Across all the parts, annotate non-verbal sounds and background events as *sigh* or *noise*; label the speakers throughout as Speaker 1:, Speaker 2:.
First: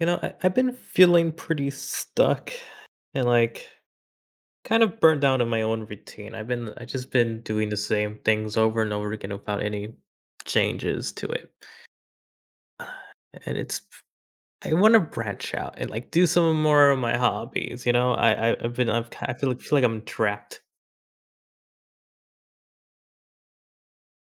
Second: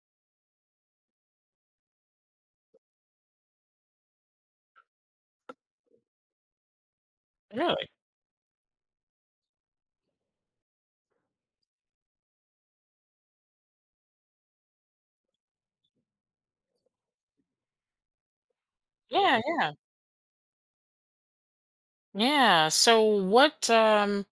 Speaker 1: You know, I've been feeling pretty stuck and like kind of burnt down in my own routine. I just been doing the
Speaker 2: Really?
Speaker 1: same things over and over again without any changes to it. Uh, And it's, I want to branch out and like do some more of my hobbies. You know, I I've been, I've, ki- I
Speaker 2: Yeah, yeah.
Speaker 1: feel like I'm trapped.
Speaker 2: Yeah. So what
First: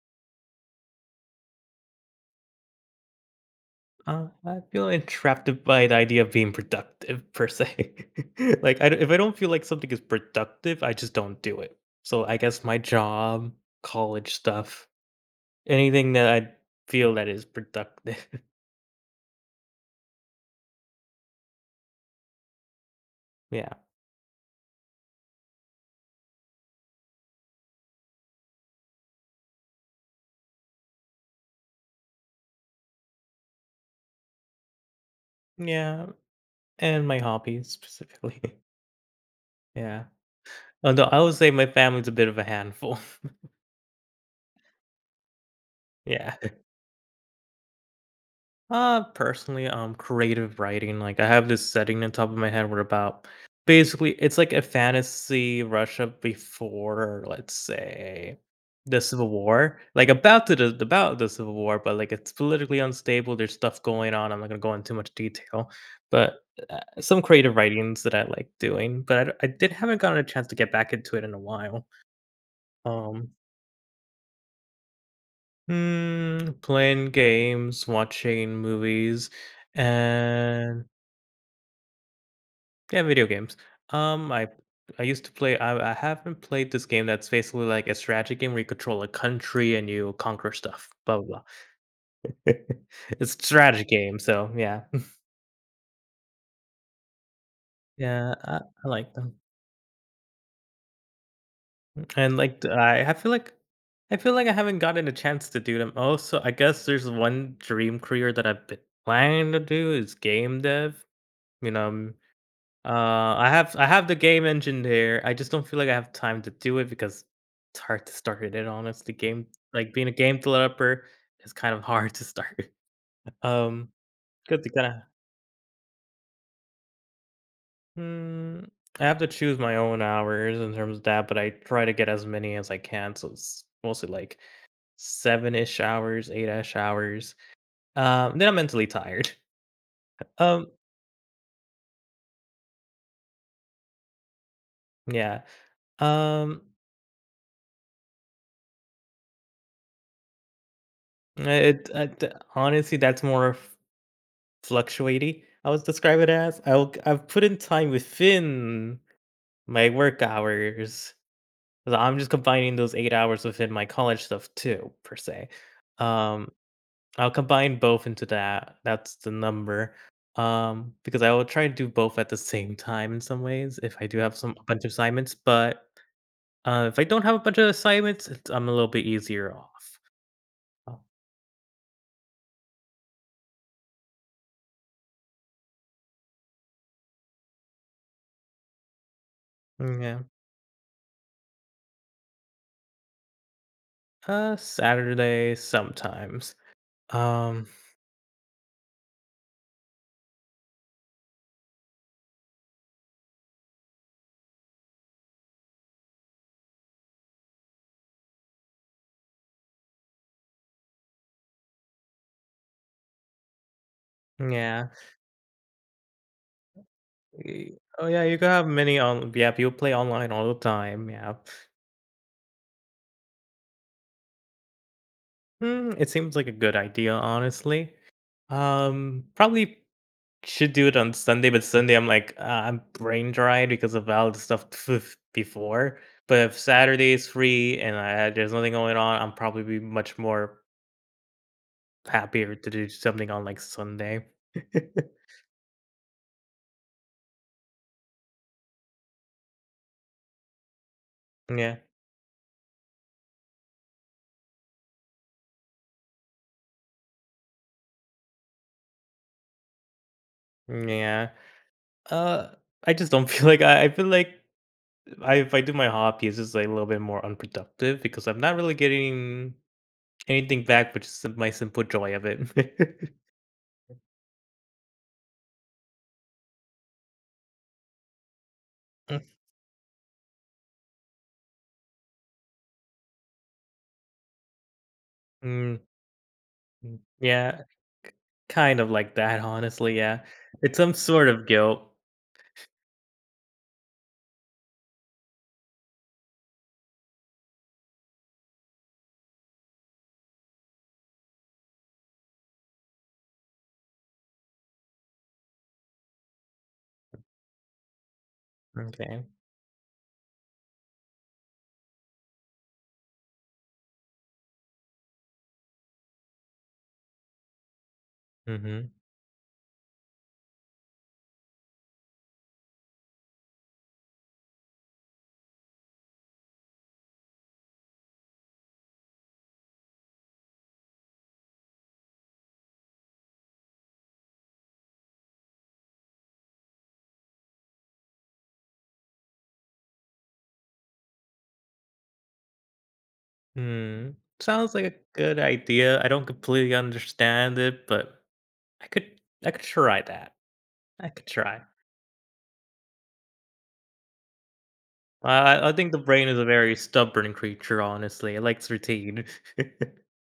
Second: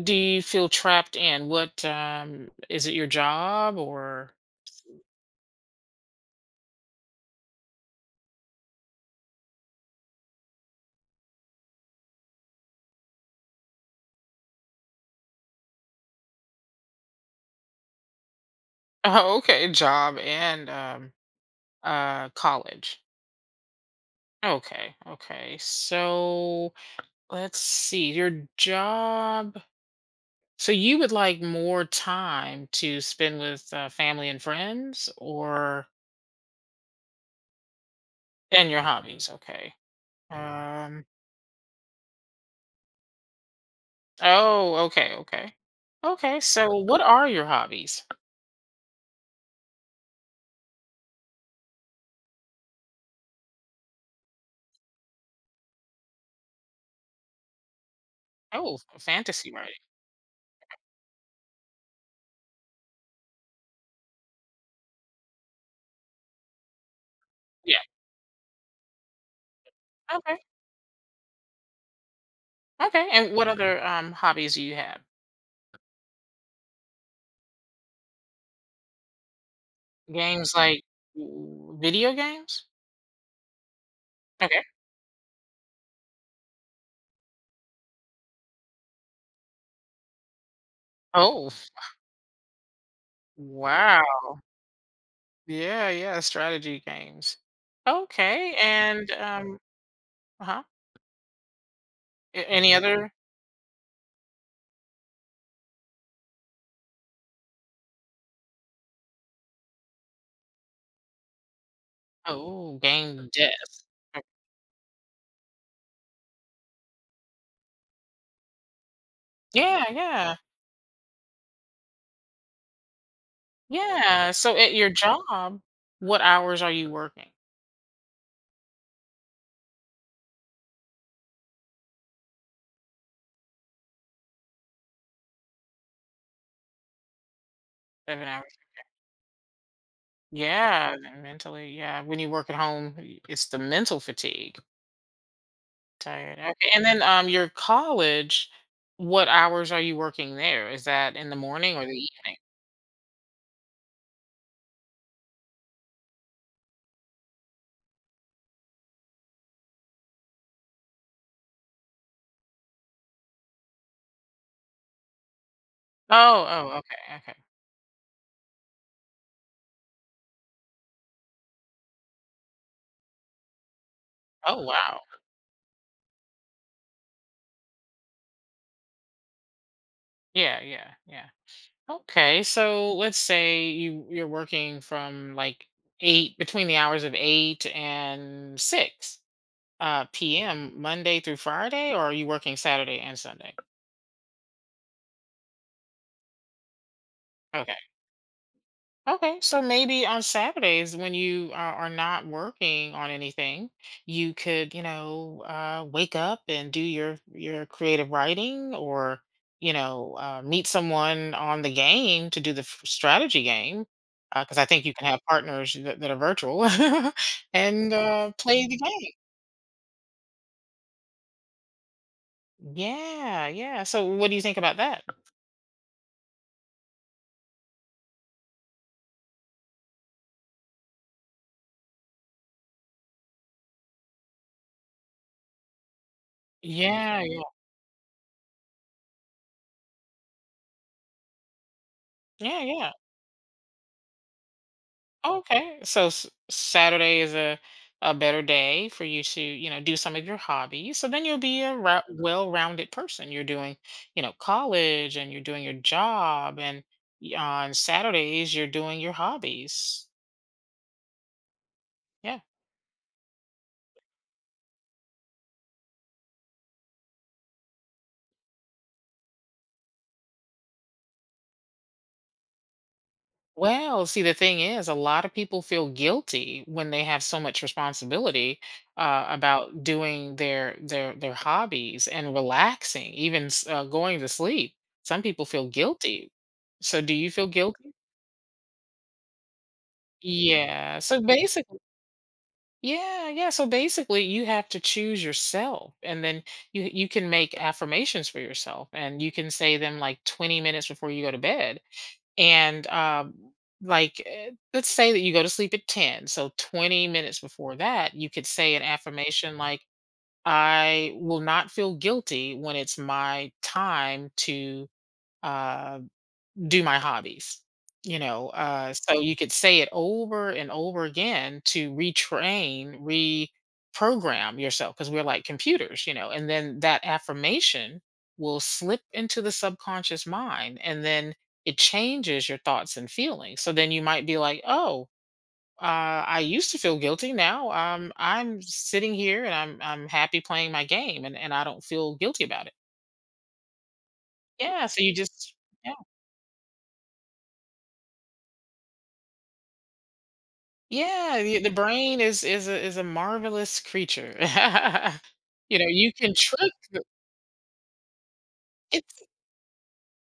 Speaker 2: do you feel trapped in? What is it your job or?
Speaker 1: I feel entrapped by the idea of being productive per se. *laughs* Like, if I don't feel like something is productive, I just don't do it. So I guess my job, college stuff, anything that I feel that is productive. *laughs*
Speaker 2: *laughs* Oh, okay, job and college.
Speaker 1: Yeah.
Speaker 2: Okay, okay. So let's see. Your job. So you would like more time to spend with family and friends, or
Speaker 1: Yeah, and my hobbies specifically. *laughs*
Speaker 2: and your hobbies, okay.
Speaker 1: Yeah. Although
Speaker 2: Um,
Speaker 1: I would say my family's a bit of a handful.
Speaker 2: oh, okay, okay.
Speaker 1: *laughs* Yeah.
Speaker 2: Okay, so what are your hobbies?
Speaker 1: Personally, creative writing. Like I have this setting on top of my head where about basically it's like a fantasy Russia before, let's say,
Speaker 2: Oh,
Speaker 1: the
Speaker 2: f
Speaker 1: Civil
Speaker 2: fantasy writing.
Speaker 1: War. Like about to the about the Civil War, but like it's politically unstable. There's stuff going on. I'm not gonna go into too much detail, but some creative
Speaker 2: Yeah,
Speaker 1: writings that I like doing. But I did haven't gotten a
Speaker 2: okay,
Speaker 1: chance to get back into it in a while.
Speaker 2: okay,
Speaker 1: Um,
Speaker 2: and what other, hobbies do you have?
Speaker 1: playing games, watching movies,
Speaker 2: Games like
Speaker 1: and
Speaker 2: w video games?
Speaker 1: yeah, video games. Um, I
Speaker 2: Okay.
Speaker 1: I used to play. I haven't played this game that's basically like a strategy game where you control a country and you conquer stuff. Blah blah blah.
Speaker 2: Oh,
Speaker 1: *laughs* It's a strategy
Speaker 2: wow.
Speaker 1: game, so yeah,
Speaker 2: Yeah, yeah, strategy games.
Speaker 1: yeah,
Speaker 2: Okay,
Speaker 1: I
Speaker 2: and,
Speaker 1: like them.
Speaker 2: um, huh.
Speaker 1: And
Speaker 2: A
Speaker 1: like,
Speaker 2: Any
Speaker 1: I
Speaker 2: other?
Speaker 1: feel like I feel like I haven't gotten a chance to do them. Also, I guess there's one dream career that I've been planning to do is game dev. You know,
Speaker 2: Oh, game
Speaker 1: I
Speaker 2: dev.
Speaker 1: have the
Speaker 2: Uh,
Speaker 1: game engine there. I just don't feel like I have time to do it because it's hard to start it. In honest, the game
Speaker 2: yeah,
Speaker 1: like being a
Speaker 2: yeah,
Speaker 1: game developer is kind of hard to start. *laughs* Um,
Speaker 2: yeah, so
Speaker 1: Good to
Speaker 2: at
Speaker 1: kind
Speaker 2: your
Speaker 1: of.
Speaker 2: job, what hours are you working?
Speaker 1: Mm, I have to choose my own hours in terms of that, but I try to get as many as I can. So it's mostly like seven ish hours, eight ish hours.
Speaker 2: 7
Speaker 1: Then
Speaker 2: hours.
Speaker 1: I'm mentally tired. *laughs* Um,
Speaker 2: Yeah, and mentally, yeah, when you work at home, y it's the mental fatigue.
Speaker 1: yeah.
Speaker 2: Tired.
Speaker 1: Um,
Speaker 2: Okay. And then your college, what hours are you working there? Is that in the morning or the
Speaker 1: it
Speaker 2: evening?
Speaker 1: honestly that's more of fluctuating, I would describe it as. I've put in time within my work hours, 'cause I'm just combining those 8 hours within my college stuff too, per se.
Speaker 2: Oh,
Speaker 1: Um,
Speaker 2: oh, okay,
Speaker 1: I'll
Speaker 2: okay.
Speaker 1: combine both into that. That's the number. Because I will try to do both at the same time in some ways if I do have some
Speaker 2: Oh
Speaker 1: a bunch of
Speaker 2: wow.
Speaker 1: assignments, but if I don't have a bunch of assignments, it's I'm a little bit easier off.
Speaker 2: Yeah, yeah, yeah. Okay. So let's say you're working from like eight, between the hours of eight and six
Speaker 1: Oh, yeah.
Speaker 2: PM, Monday through Friday, or are you working Saturday and Sunday?
Speaker 1: Saturday sometimes. Um,
Speaker 2: Okay. Okay, so maybe on Saturdays when you are not working on anything, you could, you know, wake up and do your creative writing, or you know, meet someone on the game to do the strategy game, because I think
Speaker 1: yeah.
Speaker 2: you can have partners that, that are virtual, *laughs*
Speaker 1: Y
Speaker 2: and
Speaker 1: oh, yeah, you could have
Speaker 2: play the
Speaker 1: many
Speaker 2: game.
Speaker 1: on yeah, people play online all the time, yeah.
Speaker 2: Yeah, yeah. So what do you think about that?
Speaker 1: It seems like a good idea, honestly. Probably should do it on Sunday, but Sunday I'm like, I'm brain dried because of all the stuff *laughs* before. But if Saturday
Speaker 2: Yeah,
Speaker 1: is free and there's nothing going on, I'm probably be much more happier
Speaker 2: yeah,
Speaker 1: to do
Speaker 2: yeah.
Speaker 1: something on like Sunday. *laughs*
Speaker 2: Okay. So Saturday is a better day for you to, you know, do some of your hobbies. So then you'll be a
Speaker 1: Yeah,
Speaker 2: well-rounded person. You're doing, you know, college and you're doing your job, and on Saturdays you're doing your hobbies.
Speaker 1: yeah.
Speaker 2: Yeah.
Speaker 1: Uh, I just don't *laughs* feel like I feel like I if I do my hobby, it's just like a little bit more unproductive because I'm not really getting anything back, but just my simple joy of it.
Speaker 2: Well, see, the thing is, a lot of people feel guilty when they have so much responsibility,
Speaker 1: *laughs*
Speaker 2: about doing their hobbies and relaxing, even going to sleep. Some people feel
Speaker 1: Mm,
Speaker 2: guilty,
Speaker 1: mm,
Speaker 2: so do you feel
Speaker 1: yeah,
Speaker 2: guilty?
Speaker 1: kind of like that, honestly. Yeah, it's some
Speaker 2: Yeah. So
Speaker 1: sort of
Speaker 2: basically,
Speaker 1: guilt.
Speaker 2: yeah, yeah. So basically, you have to choose yourself, and then you can make affirmations for yourself, and you can say them like 20 minutes before you go to bed. And like, let's say that you go to sleep at 10. So 20 minutes before that, you could say an
Speaker 1: Okay.
Speaker 2: affirmation like, "I will not feel guilty when it's my time to uh do my hobbies, you know?"
Speaker 1: Mm-hmm.
Speaker 2: So you could say it over and over again to retrain, reprogram yourself, because we're like computers, you know? And then that affirmation will slip into the subconscious mind and then it changes your thoughts and feelings. So then you might be like, oh, I used to feel guilty. Now I'm sitting here and I'm happy playing my game, and I don't feel guilty about it.
Speaker 1: Hmm. Sounds like
Speaker 2: Yeah.
Speaker 1: a
Speaker 2: So you
Speaker 1: good
Speaker 2: just,
Speaker 1: idea. I don't completely understand it, but I could try that. I could
Speaker 2: yeah,
Speaker 1: try.
Speaker 2: the brain is is a marvelous creature. *laughs*
Speaker 1: I
Speaker 2: You know,
Speaker 1: think the
Speaker 2: you
Speaker 1: brain
Speaker 2: can
Speaker 1: is a
Speaker 2: trick
Speaker 1: very
Speaker 2: the,
Speaker 1: stubborn creature, honestly. It likes routine.
Speaker 2: it's,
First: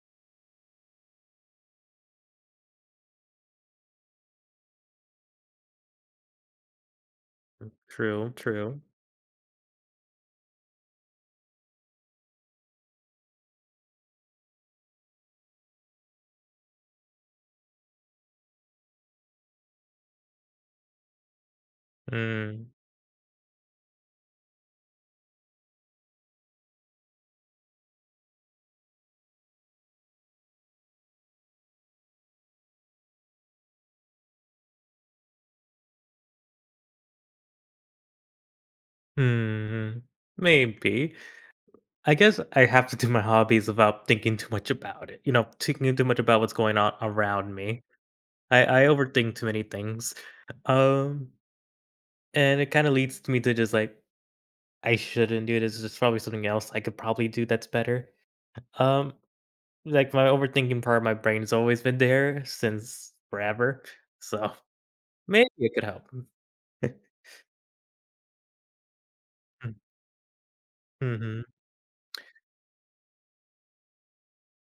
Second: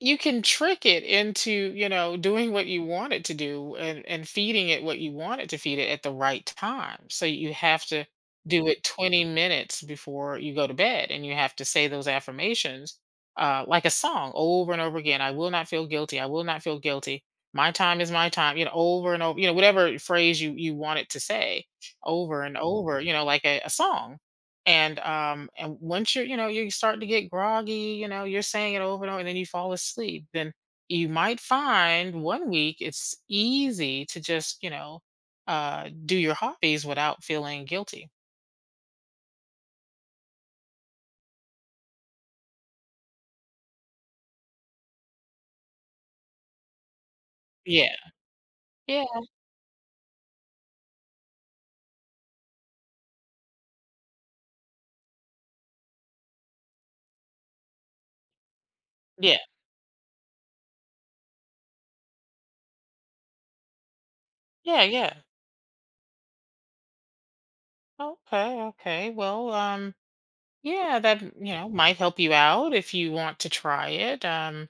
Speaker 2: you can trick it into you know doing what you want it to do, and feeding it what you want it to feed it at the right time. So you have
Speaker 1: *laughs*
Speaker 2: to
Speaker 1: True.
Speaker 2: do
Speaker 1: True.
Speaker 2: it 20 minutes before you go to bed, and you have to say those affirmations like a song, over and over again. I will not feel guilty, I will not feel guilty, my time is my time, you know, over and over, you know, whatever phrase you want it to say over and
Speaker 1: Mm.
Speaker 2: over, you know, like a song. And um, and once you're, you know, you start to get groggy, you know, you're saying it over and over, and then you fall asleep. Then you might find one week it's easy to just, you know, do your hobbies without feeling guilty.
Speaker 1: Hmm, maybe. I guess I have to do my hobbies without thinking too much about it. You know, thinking too much about what's going on around me.
Speaker 2: Yeah,
Speaker 1: I
Speaker 2: yeah,
Speaker 1: overthink too many things. Um, and it kind of leads to me to just like I shouldn't do this. There's probably something else I could probably do that's better. Um,
Speaker 2: yeah,
Speaker 1: like my overthinking part of my brain's always been there since forever. So
Speaker 2: yeah, yeah.
Speaker 1: maybe it could help. *laughs*
Speaker 2: Okay, okay, well, um, yeah, that,
Speaker 1: Mm-hmm.
Speaker 2: you know, might help you out if you want to try it. Um,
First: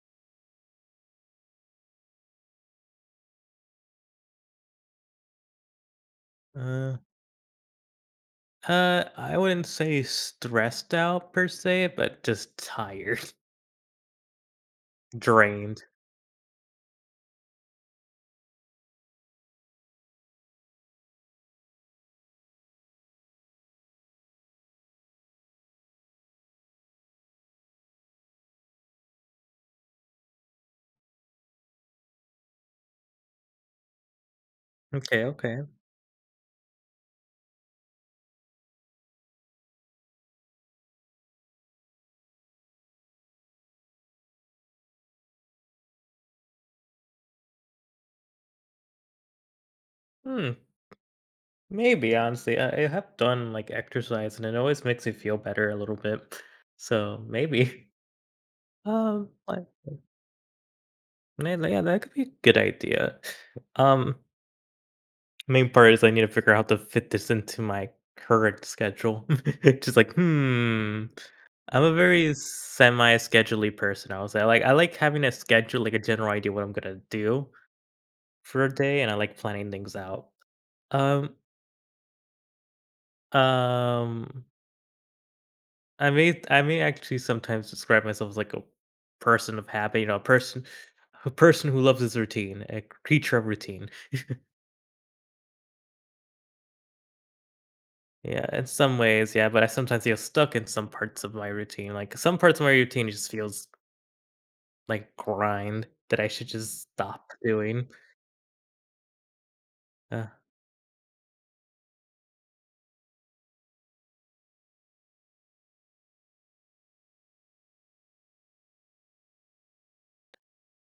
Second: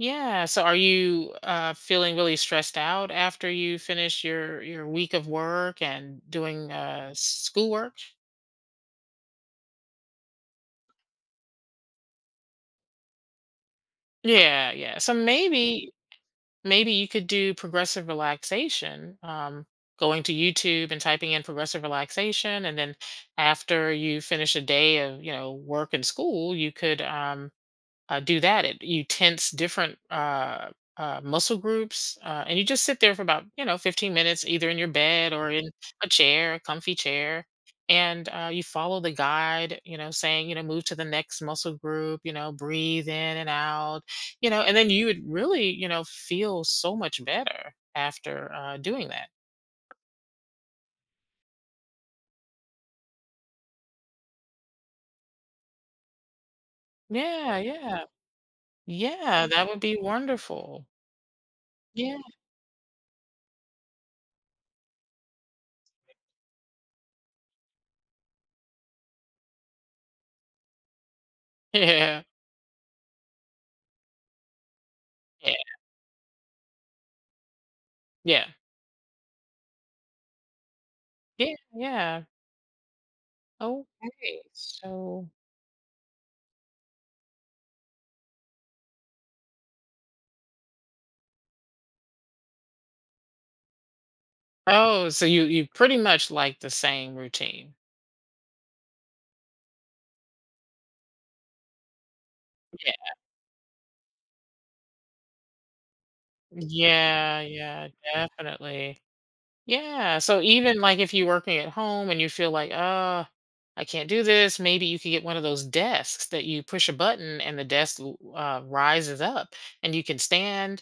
Speaker 2: yeah. So are you feeling really stressed out after you finish your week of work and doing
Speaker 1: uh,
Speaker 2: schoolwork?
Speaker 1: I wouldn't say stressed out per se, but just tired,
Speaker 2: Yeah, yeah. So
Speaker 1: *laughs* drained.
Speaker 2: maybe, maybe you could do progressive relaxation. Going to YouTube and typing in progressive relaxation, and then after you finish a day of you know work and school, you could do that. It, you tense different muscle groups, and you just sit there for about you know 15 minutes, either in your
Speaker 1: Okay,
Speaker 2: bed or
Speaker 1: okay.
Speaker 2: in a chair, a comfy chair, and you follow the guide. You know, saying you know move to the next muscle group. You know, breathe in and out. You know, and then you would really you know feel so much better after doing that.
Speaker 1: Hmm. Maybe honestly, I have done like exercise, and it always makes me feel better a little bit. So
Speaker 2: Yeah,
Speaker 1: maybe. *laughs*
Speaker 2: yeah,
Speaker 1: Um,
Speaker 2: yeah.
Speaker 1: like,
Speaker 2: That would be wonderful.
Speaker 1: yeah, that could
Speaker 2: Yeah,
Speaker 1: be a good idea. Um, Main part is I need to figure out how to fit this into my current schedule. *laughs* Just like, hmm.
Speaker 2: *laughs*
Speaker 1: I'm
Speaker 2: yeah,
Speaker 1: a
Speaker 2: yeah,
Speaker 1: very semi schedule person, I like having a schedule, like a general idea what I'm gonna do
Speaker 2: yeah,
Speaker 1: for a day, and I like planning things out. Um,
Speaker 2: yeah, yeah. Okay.
Speaker 1: um,
Speaker 2: So,
Speaker 1: I may actually sometimes describe myself as like a person of habit, you know, a person who loves his routine, a creature of routine.
Speaker 2: oh, so you pretty much like the same routine.
Speaker 1: Yeah, in some ways, yeah, but I sometimes feel stuck in some parts of my routine. Like some parts of my routine
Speaker 2: Yeah.
Speaker 1: just feels like grind that I should just stop
Speaker 2: Yeah,
Speaker 1: doing.
Speaker 2: yeah, definitely. Yeah.
Speaker 1: Uh,
Speaker 2: So even like if you're working at home and you feel like, I can't do this, maybe you could get one of those desks that you push a button and the desk rises up and you can stand.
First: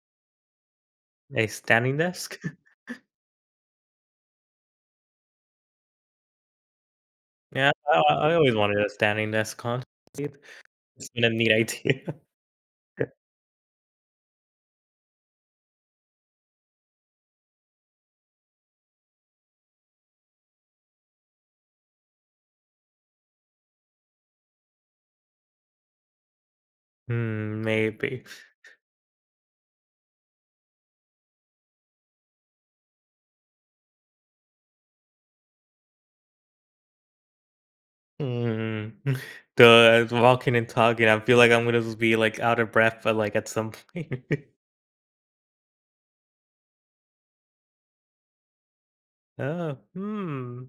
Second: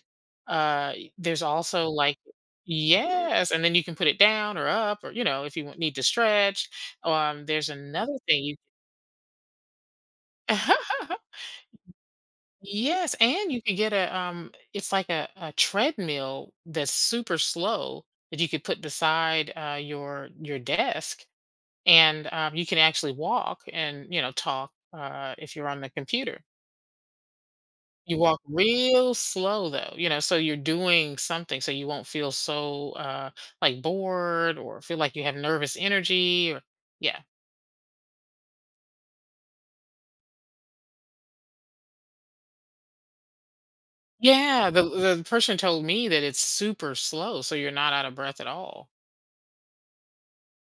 Speaker 2: There's
Speaker 1: a
Speaker 2: also
Speaker 1: standing
Speaker 2: like,
Speaker 1: desk.
Speaker 2: yes, and then you can put it down or up, or you know, if you need to stretch. There's
Speaker 1: Yeah,
Speaker 2: another
Speaker 1: I
Speaker 2: thing
Speaker 1: always
Speaker 2: you,
Speaker 1: wanted a standing desk con it's been
Speaker 2: *laughs*
Speaker 1: a neat idea. *laughs*
Speaker 2: yes, and you could get a um, it's like a treadmill that's super slow that you could put beside your desk, and you can actually walk and you know talk if you're on the computer.
Speaker 1: Hmm,
Speaker 2: You
Speaker 1: maybe.
Speaker 2: walk real slow though, you know, so you're doing something, so you won't feel so like bored or feel like you have nervous energy, or yeah.
Speaker 1: Mm. *laughs* The walking and talking, I feel like I'm gonna just be, like, out of breath, but, like, at some point. *laughs*
Speaker 2: Yeah, the person told me that it's super slow, so you're not out of breath at all.
Speaker 1: Oh, hmm.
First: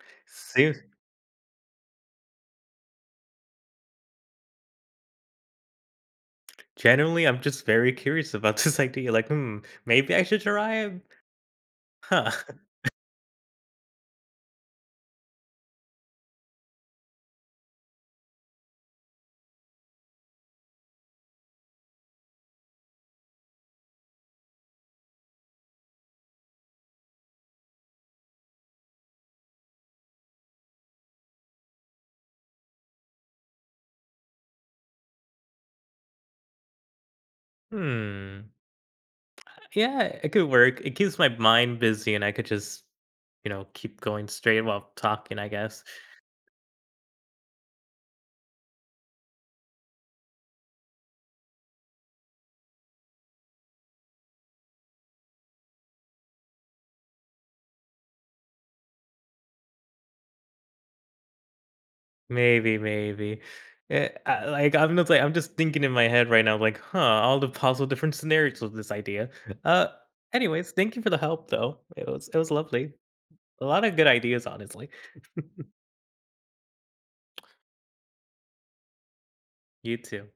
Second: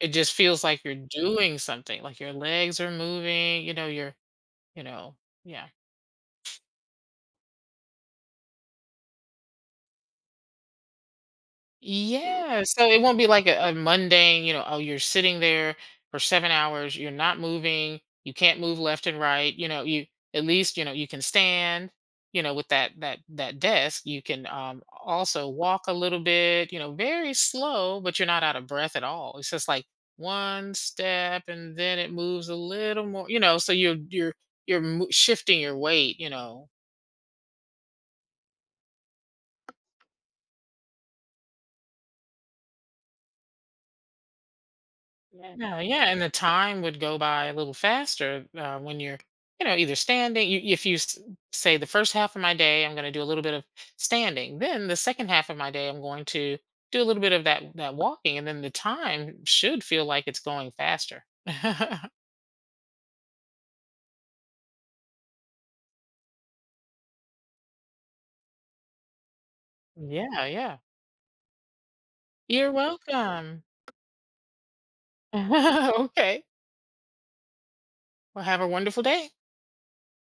Speaker 2: It just feels
Speaker 1: Serious
Speaker 2: like you're doing something, like your legs are moving, you know, you're, you know, yeah.
Speaker 1: generally, I'm just very curious about *laughs* this idea, like, "Hmm, maybe I should try it? Huh.
Speaker 2: Yeah, so it won't be like a mundane, you know, oh, you're sitting there for 7 hours, you're not moving, you can't move left and right, you know, you at least, you know, you can stand, you know, with that desk, you can also walk a little bit, you know, very slow, but you're not out of breath at all. It's just like one step and then it moves a little more, you know, so you're shifting your weight, you know.
Speaker 1: *laughs* Hmm. Yeah, it could work." It keeps my mind busy, and I could just, you know, keep going straight while talking, I
Speaker 2: Yeah. No,
Speaker 1: guess.
Speaker 2: yeah, and the time would go by a little faster when you're, you know, either standing. You, if you say the first half of my day, I'm going to do a little bit of standing. Then the second half of my day, I'm going to do a little bit of that walking, and then the time should feel like it's going faster. *laughs*
Speaker 1: Maybe, maybe. I'm not like I'm just thinking in my head right now, like, huh, all the possible different scenarios with this idea. Uh,
Speaker 2: Yeah,
Speaker 1: Anyways,
Speaker 2: yeah.
Speaker 1: thank you for the help, though. It was
Speaker 2: You're
Speaker 1: lovely.
Speaker 2: welcome.
Speaker 1: A lot of good ideas, honestly.
Speaker 2: *laughs* Okay. Well, have a wonderful day.
Speaker 1: You too.